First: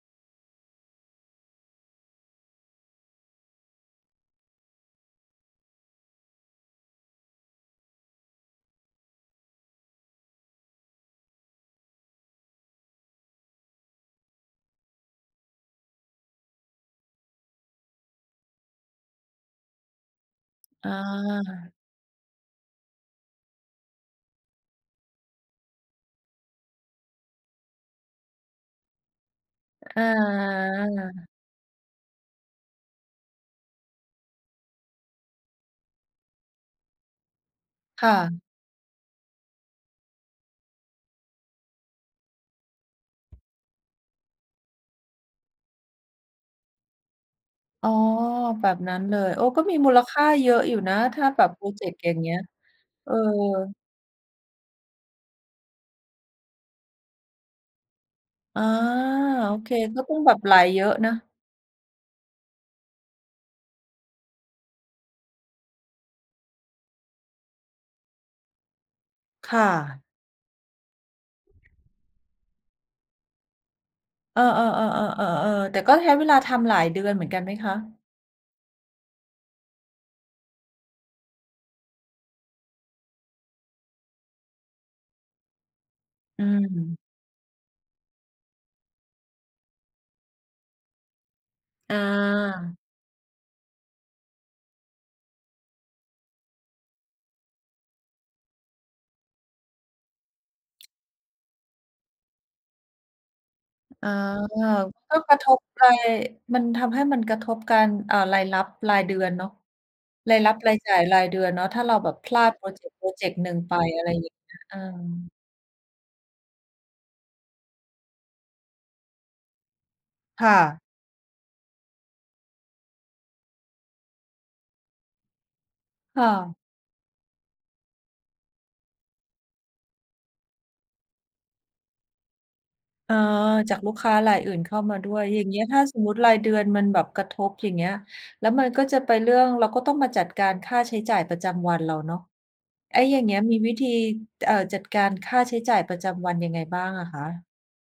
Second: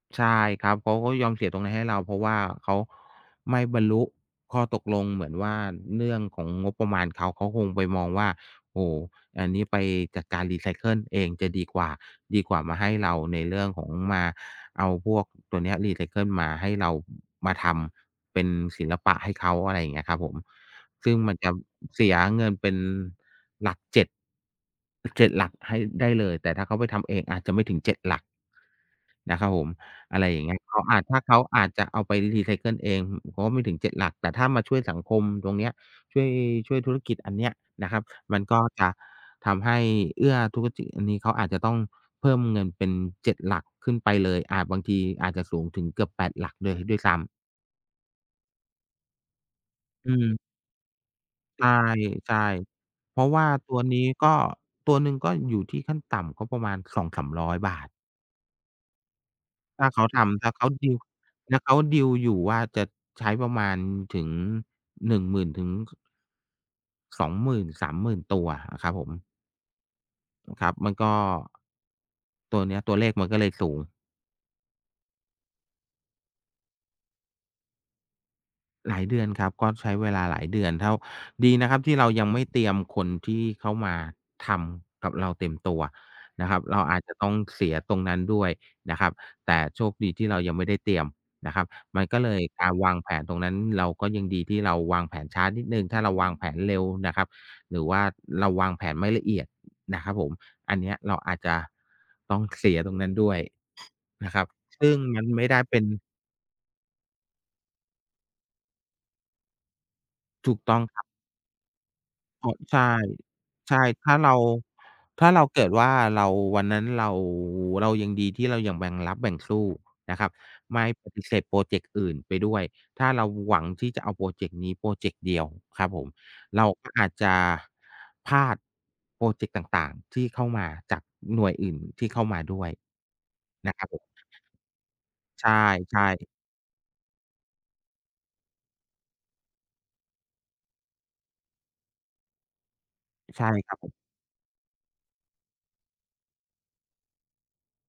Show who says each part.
Speaker 1: ใช่ครับ เขาก็ยอมเสียตรงเนี้ยให้เรา เพราะว่าเขาไม่บรรลุข้อตกลง เหมือนว่าเรื่อง ของงบประมาณ เขา เขาคงไปมองว่า โอ้โฮ อันนี้ไปจัดการรีไซเคิลเองจะดีกว่า ดีกว่ามาให้เราในเรื่องของมา เอาพวกตัวเนี้ยรีไซเคิลมาให้เรา มาทำเป็นศิลปะให้เขา อะไรอย่างเงี้ยครับผม
Speaker 2: อ
Speaker 1: ซึ่งมันจ
Speaker 2: า
Speaker 1: ำ เสียเงินเป็นหลัก 7 7 หลักให้ ได้เลย แต่ถ้าเขาไปทำเองอาจจะไม่ถึง 7 หลัก นะครับผม
Speaker 2: อ
Speaker 1: อะไรอย่างเงี้ย เขาอาจ ถ้า
Speaker 2: า
Speaker 1: เขาอาจจะเอาไปรีไซเคิลเอง เพราะว่าไม่ถึง 7 หลัก แต่ถ้ามาช่วยสังคมตรงเนี้ย ช่วย ช่วยธุรกิจอันเนี้ยนะครั
Speaker 2: ค
Speaker 1: บ
Speaker 2: ่
Speaker 1: มั
Speaker 2: ะ
Speaker 1: นก็จะทำให้เอื้อธุรกิจอันนี้ เขาอาจจะต้องเพิ่มเงินเป็น 7 หลักขึ้นไปเลย อาจ บางทีอาจจะสูงถึงเกือบ 8 หลักเลยด้วยซ้ำ
Speaker 2: อ๋อ แบบนั้นเลย โอ้ ก็มีมูล
Speaker 1: อื
Speaker 2: ค่า
Speaker 1: ม
Speaker 2: เยอะอยู่นะ ถ้าแบบพ
Speaker 1: ใ
Speaker 2: รอเจกต์อย่างเงี
Speaker 1: ช
Speaker 2: ้
Speaker 1: ่
Speaker 2: ย เอ
Speaker 1: ๆ
Speaker 2: อ
Speaker 1: เพราะว่าตัวนี้ก็ ตัวหนึ่งก็อยู่ที่ขั้นต่ำก็ประมาณ 200-300 บาท
Speaker 2: อ๋อ โอเค
Speaker 1: ถ้าเ
Speaker 2: ก
Speaker 1: ข
Speaker 2: ็
Speaker 1: า
Speaker 2: ต้อ
Speaker 1: ท
Speaker 2: งแบบ
Speaker 1: ำ ถ
Speaker 2: ไ
Speaker 1: ้
Speaker 2: หล
Speaker 1: าเขา
Speaker 2: เยอ
Speaker 1: ด
Speaker 2: ะ
Speaker 1: ี
Speaker 2: นะ
Speaker 1: ล ถ้าเขาดีลอยู่ว่า จะใช้ประมาณถึง 10,000 ถึง 20,000-30,000 ตัวอะครับผม
Speaker 2: ค่ะ
Speaker 1: ครับ มันก็ ตัวเนี้ย ตัวเลขมันก็เลยสูง
Speaker 2: เออ ๆ ๆ ๆ ๆ ๆ แต่ก็ใช้เวลาทำหลาย เดือนเหมือนกันไหมคะ?
Speaker 1: หลายเดือนครับ ก็ใช้เวลาหลายเดือนเท่า ดีนะครับที่เรายังไม่เตรียมคนที่เขามาทำกับเราเต็มตัว
Speaker 2: อื
Speaker 1: นะครับ เราอา
Speaker 2: ม
Speaker 1: จจะต้องเสียตรงนั้นด้วยนะครับ แต่โชคดีที่เรายังไม่ได้เตรียมนะครับ
Speaker 2: อ
Speaker 1: มันก็เลย การ
Speaker 2: า
Speaker 1: วางแผนตรงนั้น เราก็ยังดีที่เราวางแผนช้านิดหนึ่ง ถ้าเราวางแผนเร็วน่ะครับ หรือว่าเราวางแผนไม่ละเอียด นะครับผม อันเนี้ยเราอาจจะต้องเสียตรงนั้นด้วย
Speaker 2: อ๋อ
Speaker 1: นะครับ ซึ่ง
Speaker 2: ก็
Speaker 1: มัน
Speaker 2: กร
Speaker 1: ไ
Speaker 2: ะ
Speaker 1: ม
Speaker 2: ท
Speaker 1: ่ได้
Speaker 2: บ
Speaker 1: เป็น
Speaker 2: ราย มันทำให้มันกระทบการ เอ่อ รายรับรายเดือนเนาะ ราย
Speaker 1: ถ
Speaker 2: รั
Speaker 1: ู
Speaker 2: บ-
Speaker 1: ก
Speaker 2: ร
Speaker 1: ต
Speaker 2: า
Speaker 1: ้อ
Speaker 2: ย
Speaker 1: ง
Speaker 2: จ่
Speaker 1: ค
Speaker 2: า
Speaker 1: รั
Speaker 2: ย
Speaker 1: บ
Speaker 2: รายเดือนเนาะ ถ้าเราแบบพลา
Speaker 1: อ้อ
Speaker 2: ดพรอ
Speaker 1: ใช
Speaker 2: เ
Speaker 1: ่
Speaker 2: จกต์พรอเจกต์หนึ่งไ
Speaker 1: ใช
Speaker 2: ป
Speaker 1: ่
Speaker 2: อะไ
Speaker 1: ถ
Speaker 2: ร
Speaker 1: ้าเ
Speaker 2: เ
Speaker 1: ร
Speaker 2: งี้
Speaker 1: า
Speaker 2: ย เออ
Speaker 1: ถ้าเราเกิดว่า เรา วันนั้นเรา เรายังดีที่เรายังแบ่งรับแบ่งสู้นะครับ
Speaker 2: ค่
Speaker 1: ไม
Speaker 2: ะ
Speaker 1: ่ปฏิเสธพรอเจกต์อื่นไปด้วย ถ้าเราหวังที่จะเอาพรอเจกต์นี้พรอเจกต์เดียวครับผม
Speaker 2: ค่ะ
Speaker 1: เราก็อาจจะพลาดพรอเจกต์ต่าง ๆ ที่เข้ามาจากหน่วยอื่นที่เข้ามาด้วย
Speaker 2: เออ
Speaker 1: น
Speaker 2: จ
Speaker 1: ะ
Speaker 2: าก
Speaker 1: ครับ
Speaker 2: ลูก
Speaker 1: ผม
Speaker 2: ค้ารายอื่นเข้ามาด้วย อย่
Speaker 1: ใ
Speaker 2: างเงี้ย ถ้าส
Speaker 1: ช
Speaker 2: มม
Speaker 1: ่
Speaker 2: ุติ
Speaker 1: ๆ
Speaker 2: รายเดือนมันแบบ กระทบ อย่างเงี้ย แล้วมันก็จะไปเรื่อง เราก็ต้องมาจัดการค่าใช้จ่ายประจำวันเราเนาะ ไอ้อย่างเงี้
Speaker 1: ใ
Speaker 2: ย
Speaker 1: ช่
Speaker 2: มี
Speaker 1: ค
Speaker 2: ว
Speaker 1: ร
Speaker 2: ิ
Speaker 1: ับ
Speaker 2: ธ
Speaker 1: ผ
Speaker 2: ี
Speaker 1: ม
Speaker 2: จ เอ่อ จัดการค่าใช้จ่ายประจำวัน ยังไงบ้างอะคะ?